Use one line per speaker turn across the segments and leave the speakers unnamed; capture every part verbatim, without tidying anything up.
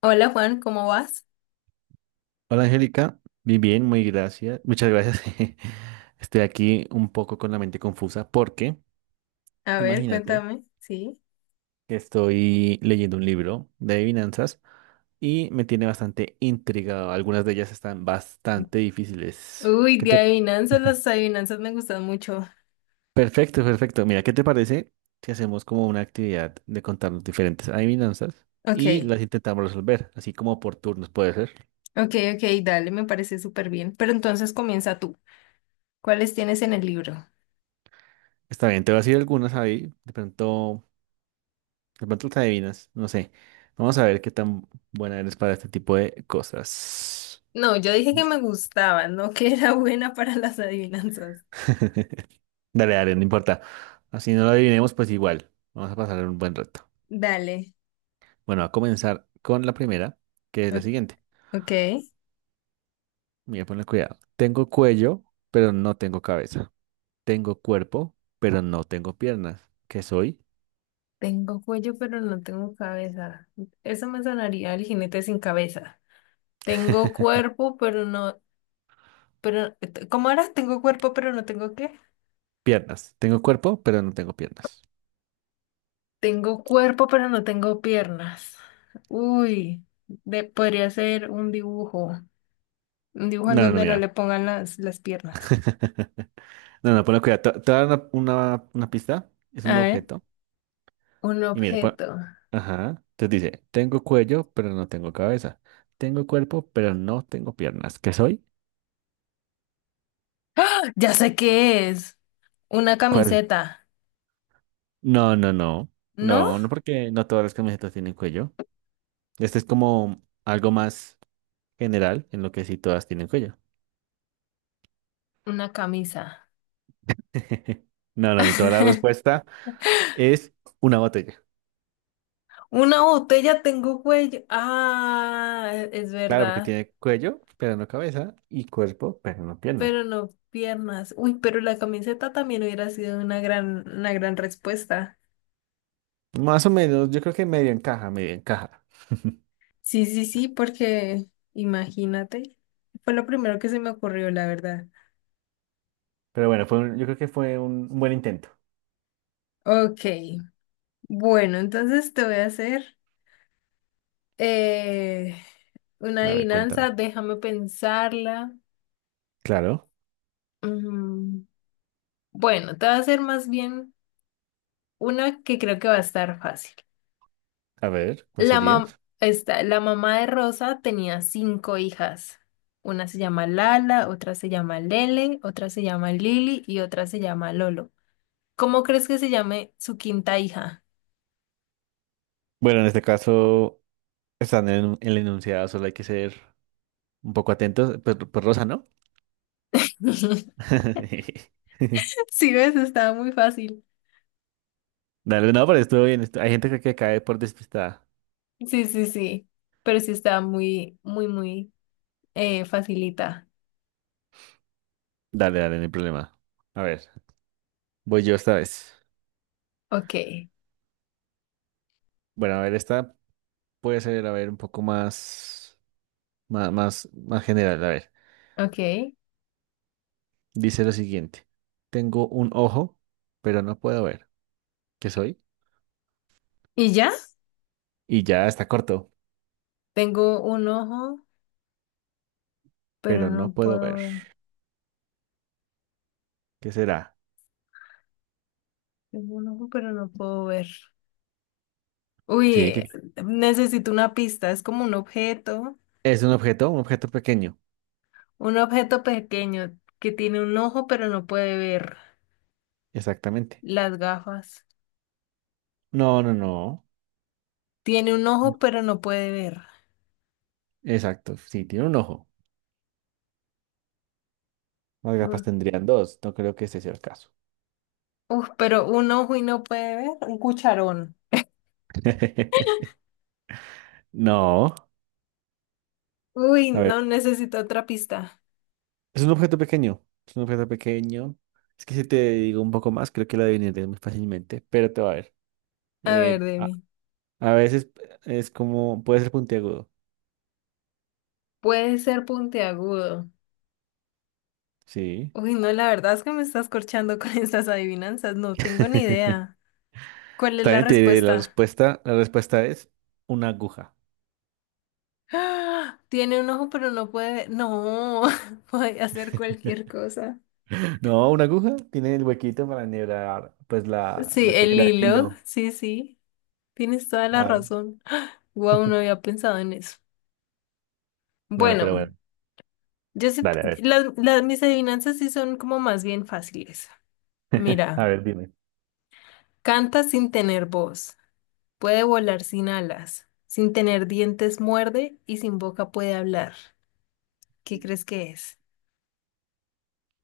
Hola Juan, ¿cómo vas?
Hola Angélica, bien, bien, muy gracias, muchas gracias. Estoy aquí un poco con la mente confusa porque
A ver,
imagínate
cuéntame, sí.
que estoy leyendo un libro de adivinanzas y me tiene bastante intrigado. Algunas de ellas están bastante difíciles.
Uy,
¿Qué
de
te...
adivinanzas,
Ujú.
las adivinanzas me gustan mucho.
Perfecto, perfecto. Mira, ¿qué te parece si hacemos como una actividad de contarnos diferentes adivinanzas y
Ok,
las intentamos resolver, así como por turnos puede ser?
ok, ok, dale, me parece súper bien. Pero entonces comienza tú. ¿Cuáles tienes en el libro?
Está bien, te voy a decir algunas ahí, de pronto. De pronto te adivinas, no sé. Vamos a ver qué tan buena eres para este tipo de cosas.
No, yo dije que me gustaban, no que era buena para las adivinanzas.
Dale, dale, no importa. Así no lo adivinemos, pues igual. Vamos a pasar un buen rato.
Dale,
Bueno, a comenzar con la primera, que es la
o-
siguiente.
ok.
Mira, ponle cuidado. Tengo cuello, pero no tengo cabeza. Tengo cuerpo, pero no tengo piernas. ¿Qué soy?
Tengo cuello, pero no tengo cabeza. Eso me sonaría el jinete sin cabeza. Tengo cuerpo, pero no, pero, ¿cómo era? Tengo cuerpo, pero no tengo qué.
Piernas. Tengo cuerpo, pero no tengo piernas.
Tengo cuerpo, pero no tengo piernas. Uy, de- podría ser un dibujo. Un dibujo en
No, no, no,
donde no
mira.
le pongan las, las piernas.
No, no, ponle cuidado. Te te voy a dar una, una una pista. Es un
A ver,
objeto.
un
Y mira, pues,
objeto.
ajá, entonces dice, tengo cuello, pero no tengo cabeza. Tengo cuerpo, pero no tengo piernas. ¿Qué soy?
¡Ah! Ya sé qué es. Una
¿Cuál?
camiseta.
No, no, no.
¿No?
No, no porque no todas las camisetas tienen cuello. Este es como algo más general en lo que sí todas tienen cuello.
Una camisa.
No, no, no. Toda la respuesta es una botella.
Una botella tengo cuello. Ah, e- es
Claro, porque
verdad.
tiene cuello, pero no cabeza, y cuerpo, pero no pierna.
Pero no piernas. Uy, pero la camiseta también hubiera sido una gran, una gran respuesta.
Más o menos, yo creo que medio encaja, medio encaja.
Sí, sí, sí, porque imagínate, fue lo primero que se me ocurrió, la verdad.
Pero bueno, fue un- yo creo que fue un un buen intento.
Ok, bueno, entonces te voy a hacer eh, una
A ver, cuéntame.
adivinanza, déjame pensarla.
Claro,
Mm, bueno, te voy a hacer más bien una que creo que va a estar fácil.
a ver, ¿cuál
La
sería?
mam- esta- la mamá de Rosa tenía cinco hijas. Una se llama Lala, otra se llama Lele, otra se llama Lili y otra se llama Lolo. ¿Cómo crees que se llame su quinta hija?
Bueno, en este caso, están en el enunciado, solo hay que ser un poco atentos. Pues, pues Rosa, ¿no?
Sí, ves, estaba muy fácil.
Dale, no, pero estuvo bien. estu- Hay gente que, que cae por despistada.
Sí, sí, sí. Pero sí estaba muy, muy, muy eh, facilita.
Dale, dale, no hay problema. A ver, voy yo esta vez.
Ok,
Bueno, a ver, esta puede ser, a ver, un poco más, más, más, más general. A ver,
ok.
dice lo siguiente. Tengo un ojo, pero no puedo ver. ¿Qué soy?
¿Y ya?
Y ya está corto,
Tengo un ojo, pero
pero no
no
puedo
puedo
ver.
ver.
¿Qué será?
Tengo un ojo, pero no puedo ver. Uy,
Sí, que
eh, necesito una pista. Es como un objeto,
es un objeto, un objeto pequeño.
un objeto pequeño que tiene un ojo, pero no puede ver.
Exactamente.
Las gafas.
No, no, no.
Tiene un ojo,
No.
pero no puede ver.
Exacto. Sí, tiene un ojo. Las gafas tendrían dos. No creo que ese sea el caso.
Uf, pero un ojo y no puede ver. Un cucharón.
No.
Uy,
A ver.
no necesito otra pista.
Es un objeto pequeño. Es un objeto pequeño. Es que si te digo un poco más, creo que lo adivinarías muy fácilmente. Pero te va a ver.
A ver,
Eh, a,
dime.
a veces es como. Puede ser puntiagudo.
Puede ser puntiagudo.
Sí.
Uy, no, la verdad es que me estás corchando con estas adivinanzas. No tengo ni idea. ¿Cuál es
Está
la
bien, te diré la
respuesta?
respuesta. La respuesta es una aguja.
¡Ah! Tiene un ojo, pero no puede ver. No, puede hacer cualquier cosa.
No, una aguja tiene el huequito para enhebrar, pues la,
Sí,
la
el
tela, el
hilo.
hilo.
Sí, sí. Tienes toda la
Claro.
razón. Wow, no había pensado en eso.
Bueno, pero
Bueno.
bueno,
Yo sé,
dale, a ver.
las, las- mis adivinanzas sí son como más bien fáciles.
A
Mira,
ver, dime.
canta sin tener voz, puede volar sin alas, sin tener dientes muerde y sin boca puede hablar. ¿Qué crees que es?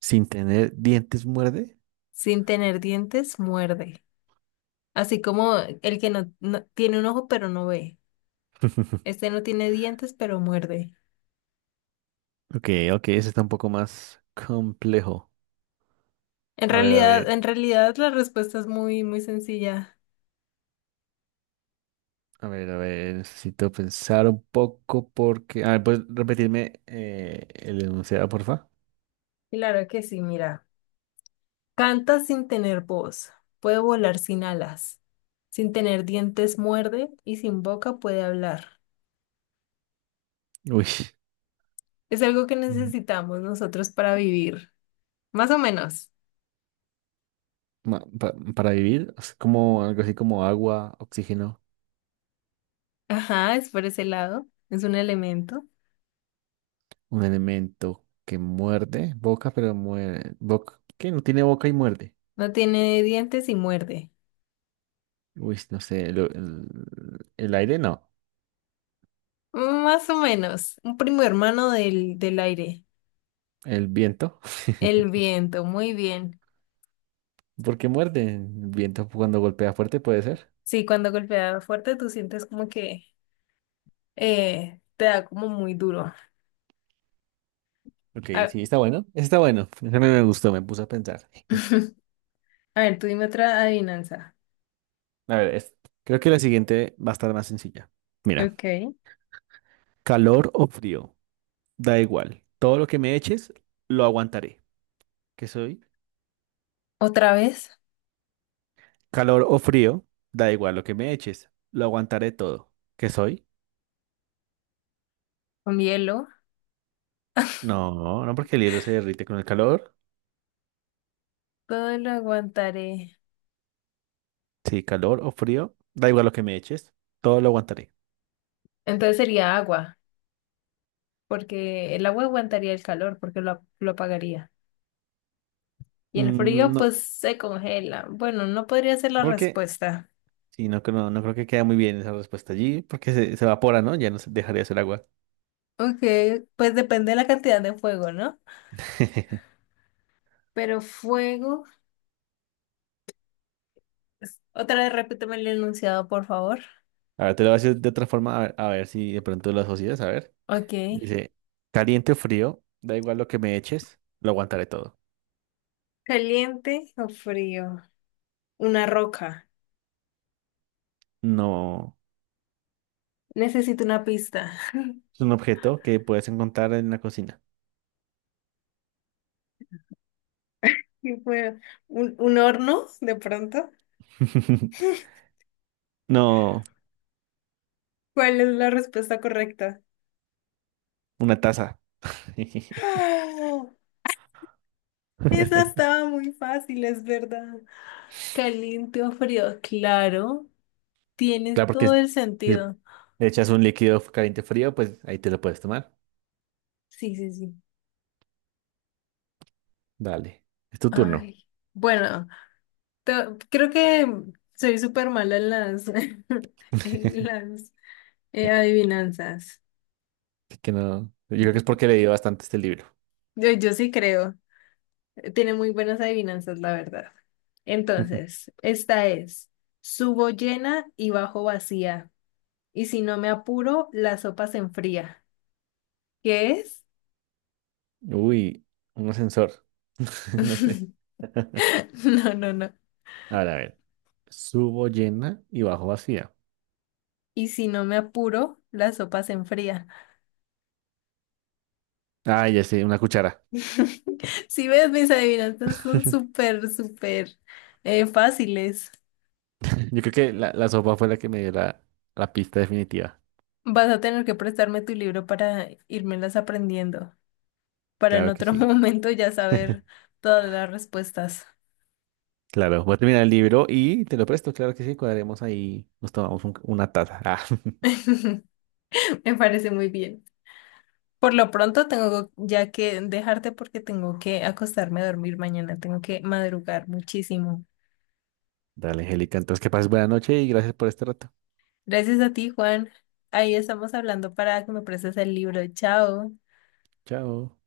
Sin tener dientes muerde.
Sin tener dientes muerde. Así como el que no, no- tiene un ojo pero no ve. Este no tiene dientes pero muerde.
Ok, ok, ese está un poco más complejo.
En
A ver, a
realidad,
ver,
en realidad la respuesta es muy, muy sencilla.
a ver, a ver, necesito pensar un poco porque... A ver, ¿puedes repetirme eh, el enunciado, porfa?
Claro que sí, mira. Canta sin tener voz, puede volar sin alas, sin tener dientes muerde y sin boca puede hablar.
Uy,
Es algo que
mm,
necesitamos nosotros para vivir, más o menos.
ma- pa- para vivir, es como algo así como agua, oxígeno.
Ajá, es por ese lado, es un elemento.
Un elemento que muerde, boca, pero muerde, boca, que no tiene boca y muerde.
No tiene dientes y muerde.
Uy, no sé, el, el- el aire no,
Más o menos, un primo hermano del, del aire,
el viento.
el viento, muy bien.
¿Porque muerde? El viento cuando golpea fuerte puede ser.
Sí, cuando golpea fuerte tú sientes como que eh, te da como muy duro.
Ok,
A,
sí, está bueno. Está bueno. Ese me me gustó, me puse a pensar.
a ver, tú dime otra adivinanza.
A ver, es- creo que la siguiente va a estar más sencilla. Mira,
Ok.
calor o frío, da igual. Todo lo que me eches, lo aguantaré. ¿Qué soy?
Otra vez
Calor o frío, da igual lo que me eches, lo aguantaré todo. ¿Qué soy?
con hielo.
No, no porque el hielo se derrite con el calor.
Todo lo aguantaré.
Sí, calor o frío. Da igual lo que me eches. Todo lo aguantaré.
Entonces sería agua, porque el agua aguantaría el calor, porque lo, lo apagaría. Y el
Mm,
frío,
no, no
pues se congela. Bueno, no podría ser la
porque...
respuesta.
Sí, no, creo- no, creo que quede muy bien esa respuesta allí. Porque se, se evapora, ¿no? Ya no se- dejaría de ser agua.
Ok, pues depende de la cantidad de fuego, ¿no? Pero fuego. es- Otra vez repíteme el enunciado, por favor.
A ver, te lo voy a decir de otra forma. A ver, a ver si de pronto lo asocias. A ver.
Ok.
Dice, caliente o frío. Da igual lo que me eches. Lo aguantaré todo.
¿Caliente o frío? Una roca.
No.
Necesito una pista.
Es un objeto que puedes encontrar en la cocina.
¿Qué fue? ¿Un, un horno de pronto?
No,
¿Cuál es la respuesta correcta?
una taza.
¡Oh! Esa estaba muy fácil, es verdad. Caliente o frío, claro,
Claro,
tienes
porque
todo
si
el
si
sentido.
le echas un líquido caliente frío, pues ahí te lo puedes tomar.
Sí, sí, sí.
Dale, es tu turno.
Ay, bueno, te- creo que soy súper mala en las, en las eh,
Así
adivinanzas.
que no. Yo creo que es porque leí bastante este libro.
Yo, yo sí creo. eh, Tiene muy buenas adivinanzas, la verdad. Entonces, esta es, subo llena y bajo vacía. Y si no me apuro, la sopa se enfría. ¿Qué es?
Uy, un ascensor. No sé.
No, no, no.
Ahora, a ver. Subo llena y bajo vacía.
Y si no me apuro, la sopa se enfría.
Ah, ya sé, una cuchara.
Si ves, mis adivinanzas son súper, súper eh, fáciles.
Yo creo que la, la sopa fue la que me dio la, la pista definitiva.
Vas a tener que prestarme tu libro para irmelas aprendiendo, para en
Claro que
otro
sí.
momento ya saber todas las respuestas.
Claro, voy a terminar el libro y te lo presto. Claro que sí, cuadremos ahí. Nos tomamos un- una taza. Ah.
Me parece muy bien. Por lo pronto tengo ya que dejarte porque tengo que acostarme a dormir mañana, tengo que madrugar muchísimo.
Dale, Angélica. Entonces, que pases buena noche y gracias por este rato.
Gracias a ti, Juan. Ahí estamos hablando para que me prestes el libro. Chao.
Chao.